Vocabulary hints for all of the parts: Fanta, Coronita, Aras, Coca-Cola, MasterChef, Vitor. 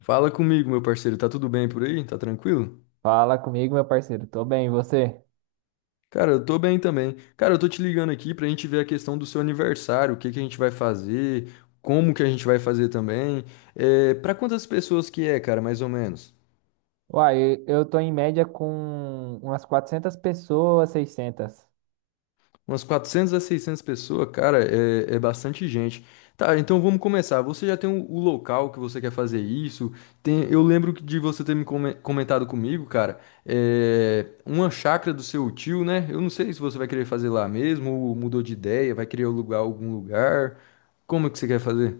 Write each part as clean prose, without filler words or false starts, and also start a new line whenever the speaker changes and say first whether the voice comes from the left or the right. left: Fala comigo, meu parceiro. Tá tudo bem por aí? Tá tranquilo?
right: Fala comigo, meu parceiro. Tô bem, e você?
left: Cara, eu tô bem também. Cara, eu tô te ligando aqui pra gente ver a questão do seu aniversário, o que que a gente vai fazer, como que a gente vai fazer também. É, pra quantas pessoas que é, cara, mais ou menos?
right: Uai, eu tô em média com umas 400 pessoas, 600.
left: Umas 400 a 600 pessoas, cara, é bastante gente. Tá, então vamos começar. Você já tem o local que você quer fazer isso? Tem, eu lembro que de você ter comentado comigo, cara, uma chácara do seu tio, né? Eu não sei se você vai querer fazer lá mesmo, ou mudou de ideia, vai querer alugar algum lugar. Como que você quer fazer?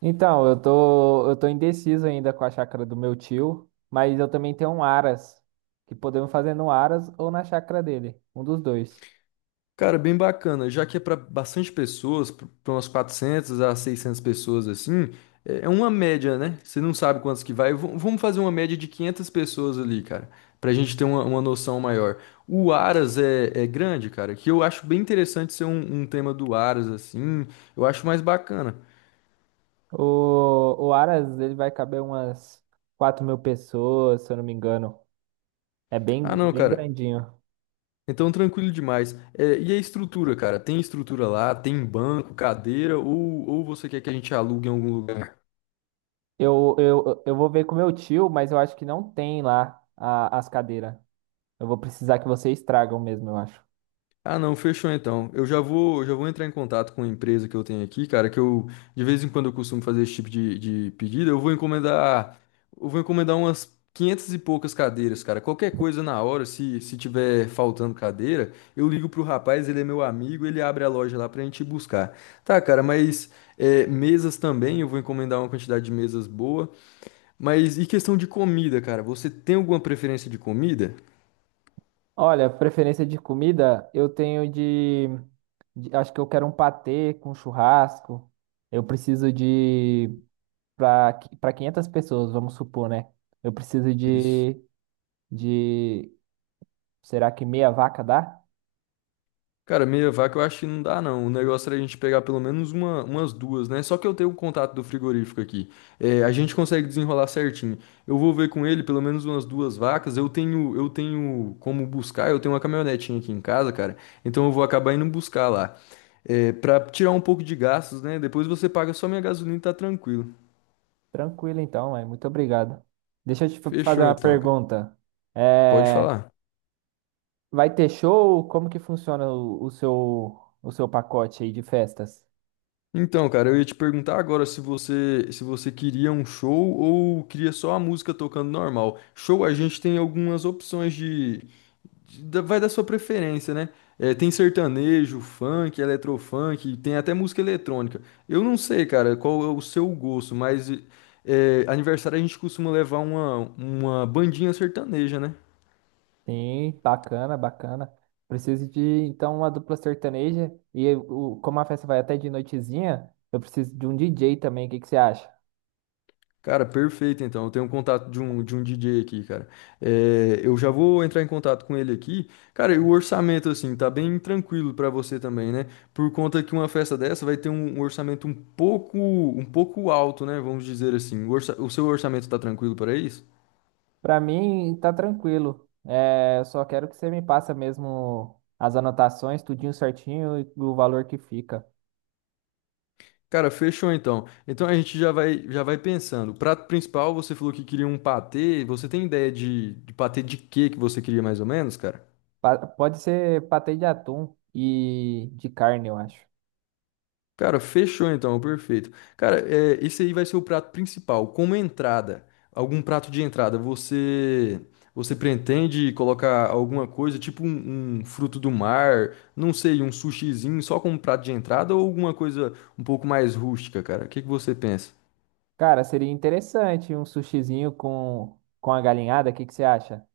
right: Então, eu tô indeciso ainda com a chácara do meu tio, mas eu também tenho um Aras, que podemos fazer no Aras ou na chácara dele, um dos dois.
left: Cara, bem bacana. Já que é para bastante pessoas, para umas 400 a 600 pessoas assim, é uma média, né? Você não sabe quantos que vai. Vamos fazer uma média de 500 pessoas ali, cara, para a gente ter uma noção maior. O Aras é grande, cara, que eu acho bem interessante ser um tema do Aras assim. Eu acho mais bacana.
right: O Aras, ele vai caber umas 4 mil pessoas, se eu não me engano. É
left: Ah,
right: bem,
left: não,
right: bem
left: cara.
right: grandinho.
left: Então, tranquilo demais. E a estrutura, cara? Tem estrutura lá? Tem banco, cadeira? Ou você quer que a gente alugue em algum lugar?
right: Eu vou ver com meu tio, mas eu acho que não tem lá as cadeiras. Eu vou precisar que vocês tragam mesmo, eu acho.
left: Ah, não, fechou então. Já vou entrar em contato com a empresa que eu tenho aqui, cara, que eu de vez em quando eu costumo fazer esse tipo de pedido. Eu vou encomendar umas 500 e poucas cadeiras, cara. Qualquer coisa na hora, se tiver faltando cadeira, eu ligo pro rapaz, ele é meu amigo, ele abre a loja lá pra gente ir buscar. Tá, cara, mas mesas também, eu vou encomendar uma quantidade de mesas boa. Mas e questão de comida, cara? Você tem alguma preferência de comida?
right: Olha, preferência de comida, eu tenho acho que eu quero um patê com churrasco. Eu preciso de para 500 pessoas, vamos supor, né? Eu preciso
left: Isso.
right: de, será que meia vaca dá?
left: Cara, meia vaca eu acho que não dá, não. O negócio era a gente pegar pelo menos uma, umas duas, né? Só que eu tenho o contato do frigorífico aqui. A gente consegue desenrolar certinho. Eu vou ver com ele pelo menos umas duas vacas. Eu tenho como buscar, eu tenho uma caminhonetinha aqui em casa, cara. Então eu vou acabar indo buscar lá. Pra tirar um pouco de gastos, né? Depois você paga só minha gasolina e tá tranquilo.
right: Tranquilo então, mãe. Muito obrigado. Deixa eu te fazer
left: Fechou
right: uma
left: então, cara.
right: pergunta.
left: Pode
right: É,
left: falar.
right: vai ter show? Como que funciona o seu pacote aí de festas?
left: Então, cara, eu ia te perguntar agora se você queria um show ou queria só a música tocando normal. Show, a gente tem algumas opções vai da sua preferência, né? É, tem sertanejo, funk, eletrofunk, tem até música eletrônica. Eu não sei, cara, qual é o seu gosto, mas aniversário a gente costuma levar uma bandinha sertaneja, né?
right: Sim, bacana, bacana. Preciso de, então, uma dupla sertaneja. E o, como a festa vai até de noitezinha, eu preciso de um DJ também. O que que você acha?
left: Cara, perfeito então. Eu tenho um contato de um DJ aqui, cara. Eu já vou entrar em contato com ele aqui. Cara, e o orçamento, assim, tá bem tranquilo pra você também, né? Por conta que uma festa dessa vai ter um orçamento um pouco alto, né? Vamos dizer assim. O seu orçamento tá tranquilo para isso?
right: Pra mim, tá tranquilo. É, eu só quero que você me passa mesmo as anotações, tudinho certinho e o valor que fica.
left: Cara, fechou então. Então a gente já vai pensando. Prato principal, você falou que queria um patê. Você tem ideia de patê de quê que você queria mais ou menos, cara?
right: Pode ser patê de atum e de carne, eu acho.
left: Cara, fechou então, perfeito. Cara, esse aí vai ser o prato principal. Como entrada, algum prato de entrada, você pretende colocar alguma coisa, tipo um fruto do mar, não sei, um sushizinho só como prato de entrada ou alguma coisa um pouco mais rústica, cara? O que que você pensa?
right: Cara, seria interessante um sushizinho com a galinhada. O que que você acha?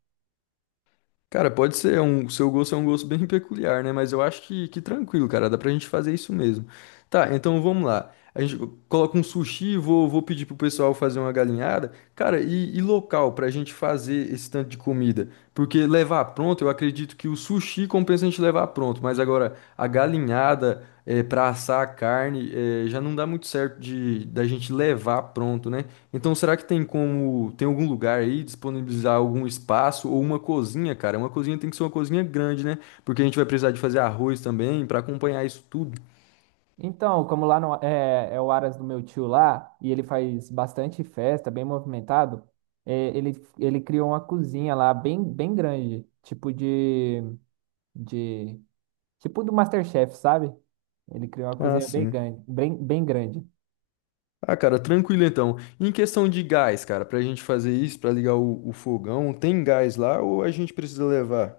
left: Cara, pode ser, seu gosto é um gosto bem peculiar, né? Mas eu acho que tranquilo, cara, dá pra gente fazer isso mesmo. Tá, então vamos lá. A gente coloca um sushi, vou pedir pro pessoal fazer uma galinhada. Cara, e local pra gente fazer esse tanto de comida? Porque levar pronto, eu acredito que o sushi compensa a gente levar pronto, mas agora a galinhada, para assar a carne, já não dá muito certo de da gente levar pronto, né? Então, será que tem algum lugar aí disponibilizar algum espaço ou uma cozinha, cara? Uma cozinha tem que ser uma cozinha grande, né? Porque a gente vai precisar de fazer arroz também para acompanhar isso tudo.
right: Então, como lá no, é, é o Aras do meu tio lá, e ele faz bastante festa, bem movimentado, é, ele criou uma cozinha lá bem, bem grande, tipo de, tipo do MasterChef, sabe? Ele criou uma
left: Ah,
right: cozinha bem
left: sim.
right: grande, bem, bem grande.
left: Ah, cara, tranquilo então. Em questão de gás, cara, pra gente fazer isso, pra ligar o fogão, tem gás lá ou a gente precisa levar?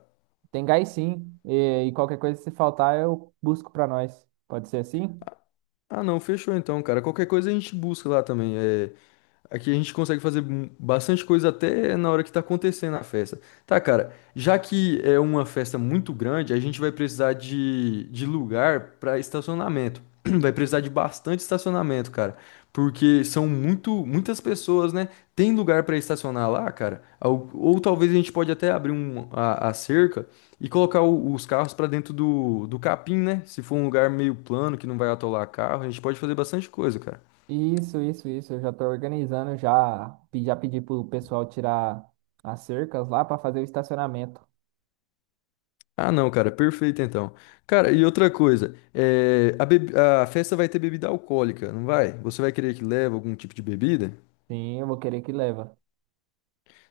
right: Tem gás sim, e qualquer coisa se faltar eu busco pra nós. Pode ser assim?
left: Ah, não, fechou então, cara. Qualquer coisa a gente busca lá também. Aqui a gente consegue fazer bastante coisa até na hora que tá acontecendo a festa. Tá, cara, já que é uma festa muito grande, a gente vai precisar de lugar para estacionamento. Vai precisar de bastante estacionamento, cara, porque são muitas pessoas, né? Tem lugar para estacionar lá, cara? Ou talvez a gente pode até abrir a cerca e colocar os carros para dentro do capim, né? Se for um lugar meio plano que não vai atolar carro, a gente pode fazer bastante coisa, cara.
right: Isso, isso, isso. Eu já tô organizando, já, já pedi pro pessoal tirar as cercas lá pra fazer o estacionamento.
left: Ah, não, cara, perfeito então. Cara, e outra coisa, a festa vai ter bebida alcoólica, não vai? Você vai querer que leve algum tipo de bebida?
right: Sim, eu vou querer que leva.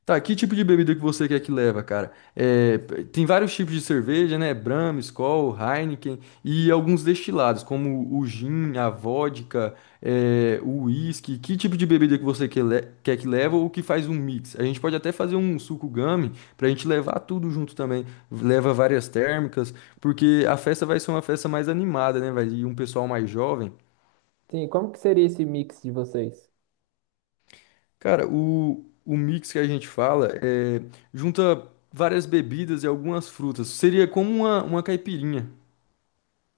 left: Tá, que tipo de bebida que você quer que leva, cara? Tem vários tipos de cerveja, né? Brahma, Skol, Heineken e alguns destilados, como o gin, a vodka, o whisky. Que tipo de bebida que quer que leva ou que faz um mix? A gente pode até fazer um suco gummy pra gente levar tudo junto também. Leva várias térmicas, porque a festa vai ser uma festa mais animada, né? Vai ir um pessoal mais jovem.
right: Sim, como que seria esse mix de vocês?
left: Cara, o mix que a gente fala junta várias bebidas e algumas frutas. Seria como uma caipirinha.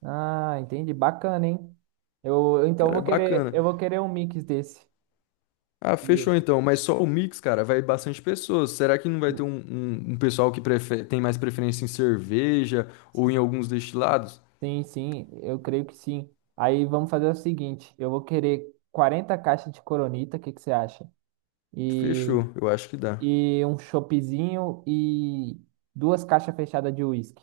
right: Ah, entendi. Bacana, hein? Eu,
left: Cara, é bacana.
right: eu vou querer um mix desse.
left: Ah, fechou
right: E-
left: então. Mas só o mix, cara, vai bastante pessoas. Será que não vai ter um pessoal que tem mais preferência em cerveja ou em alguns destilados?
right: Sim, sim, eu creio que sim. Aí vamos fazer o seguinte, eu vou querer 40 caixas de Coronita, o que que você acha? E,
left: Fechou, eu acho que dá.
right: e um choppzinho e 2 caixas fechadas de uísque.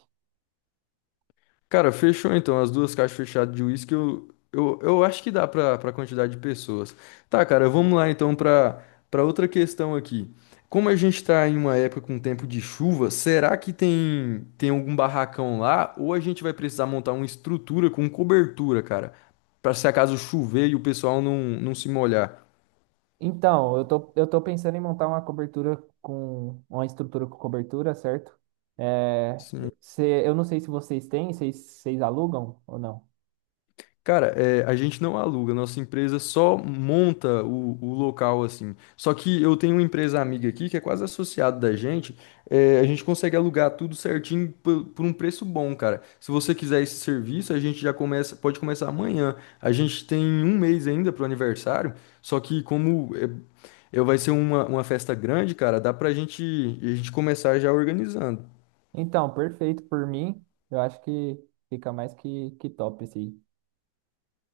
left: Cara, fechou então. As duas caixas fechadas de uísque, eu acho que dá pra quantidade de pessoas. Tá, cara, vamos lá então pra outra questão aqui. Como a gente tá em uma época com tempo de chuva, será que tem algum barracão lá? Ou a gente vai precisar montar uma estrutura com cobertura, cara? Pra se acaso chover e o pessoal não se molhar.
right: Então, eu tô pensando em montar uma cobertura com uma estrutura com cobertura, certo? É,
left: Sim.
right: se, eu não sei se vocês têm, vocês alugam ou não.
left: Cara, a gente não aluga, nossa empresa só monta o local assim. Só que eu tenho uma empresa amiga aqui que é quase associada da gente, a gente consegue alugar tudo certinho por um preço bom, cara. Se você quiser esse serviço, a gente já começa, pode começar amanhã. A gente tem um mês ainda pro aniversário, só que como vai ser uma festa grande, cara, a gente começar já organizando.
right: Então, perfeito por mim. Eu acho que fica mais que top esse aí.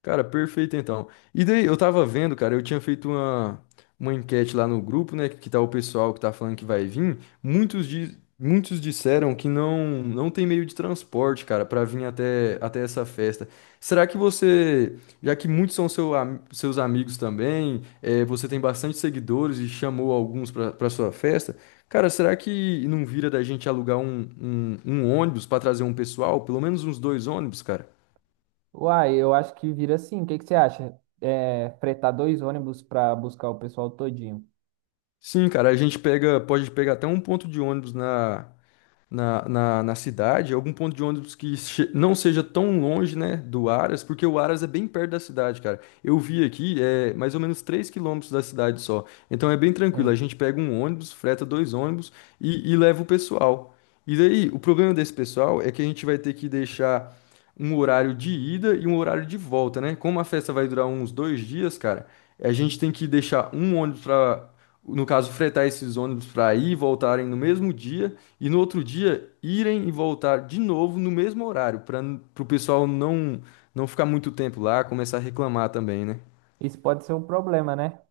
left: Cara, perfeito então. E daí, eu tava vendo, cara, eu tinha feito uma enquete lá no grupo, né? Que tá o pessoal que tá falando que vai vir. Muitos disseram que não tem meio de transporte, cara, pra vir até essa festa. Será que você, já que muitos são seus amigos também, você tem bastante seguidores e chamou alguns pra sua festa, cara, será que não vira da gente alugar um ônibus pra trazer um pessoal? Pelo menos uns dois ônibus, cara?
right: Uai, eu acho que vira assim. O que, que você acha? É, fretar 2 ônibus para buscar o pessoal todinho.
left: Sim, cara, pode pegar até um ponto de ônibus na cidade, algum ponto de ônibus que não seja tão longe, né, do Aras, porque o Aras é bem perto da cidade, cara. Eu vi aqui, é mais ou menos 3 quilômetros da cidade só. Então é bem tranquilo, a
right: Sim.
left: gente pega um ônibus, freta dois ônibus e leva o pessoal. E daí, o problema desse pessoal é que a gente vai ter que deixar um horário de ida e um horário de volta, né? Como a festa vai durar uns dois dias, cara, a gente tem que deixar um ônibus para, no caso, fretar esses ônibus para ir e voltarem no mesmo dia e no outro dia irem e voltar de novo no mesmo horário, para o pessoal não ficar muito tempo lá, começar a reclamar também, né?
right: Isso pode ser um problema, né?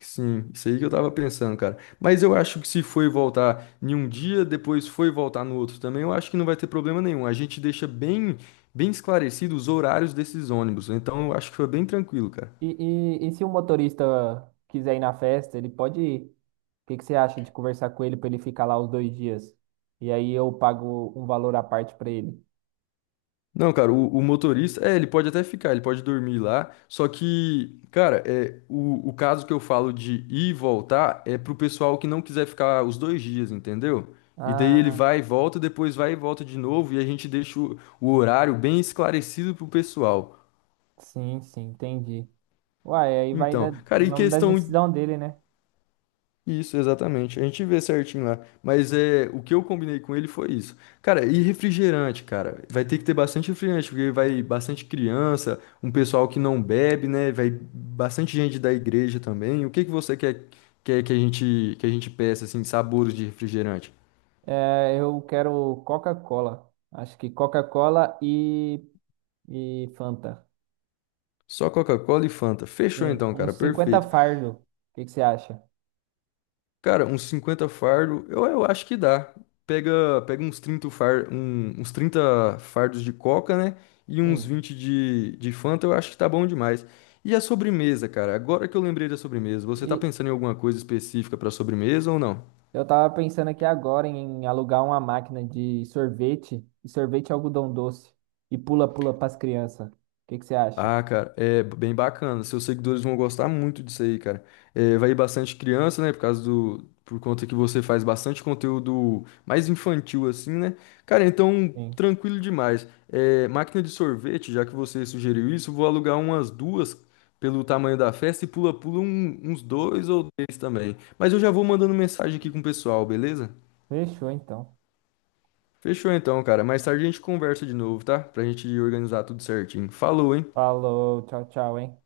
left: Sim, isso aí que eu tava pensando, cara. Mas eu acho que se foi voltar em um dia, depois foi voltar no outro também, eu acho que não vai ter problema nenhum. A gente deixa bem esclarecido os horários desses ônibus. Então eu acho que foi bem tranquilo, cara.
right: E se o motorista quiser ir na festa, ele pode ir. O que que você acha de conversar com ele para ele ficar lá os 2 dias? E aí eu pago um valor à parte para ele.
left: Não, cara, o motorista, ele pode até ficar, ele pode dormir lá, só que, cara, o caso que eu falo de ir e voltar é pro pessoal que não quiser ficar os dois dias, entendeu? E daí ele
right: Ah,
left: vai e volta, depois vai e volta de novo, e a gente deixa o horário bem esclarecido pro pessoal.
right: sim, sim, entendi. Uai, aí vai
left: Então,
right: da,
left: cara, e
right: vamos da
left: questão
right: decisão dele, né?
left: Isso, exatamente. A gente vê certinho lá. Mas o que eu combinei com ele foi isso. Cara, e refrigerante, cara? Vai ter que ter bastante refrigerante, porque vai bastante criança, um pessoal que não bebe, né? Vai bastante gente da igreja também. O que que você quer que a gente peça, assim, sabores de refrigerante?
right: É, eu quero Coca-Cola. Acho que Coca-Cola e Fanta.
left: Só Coca-Cola e Fanta. Fechou
right: Sim,
left: então,
right: uns
left: cara.
right: 50
left: Perfeito.
right: fardo. O que que você acha?
left: Cara, uns 50 fardo, eu acho que dá. Pega uns 30 fardos de coca, né? E uns
right: Sim.
left: 20 de Fanta, eu acho que tá bom demais. E a sobremesa, cara? Agora que eu lembrei da sobremesa, você tá
right: E,
left: pensando em alguma coisa específica pra sobremesa ou não?
right: eu tava pensando aqui agora em alugar uma máquina de sorvete, e sorvete é algodão doce, e pula-pula pras crianças. O que que você acha?
left: Ah, cara, é bem bacana. Seus seguidores vão gostar muito disso aí, cara. Vai ir bastante criança, né? Por causa do. Por conta que você faz bastante conteúdo mais infantil, assim, né? Cara, então,
right: Sim.
left: tranquilo demais. Máquina de sorvete, já que você sugeriu isso, vou alugar umas duas pelo tamanho da festa e pula-pula uns dois ou três também. Mas eu já vou mandando mensagem aqui com o pessoal, beleza?
right: Fechou então.
left: Fechou então, cara. Mais tarde a gente conversa de novo, tá? Pra gente organizar tudo certinho. Falou, hein?
right: Falou, tchau, tchau, hein?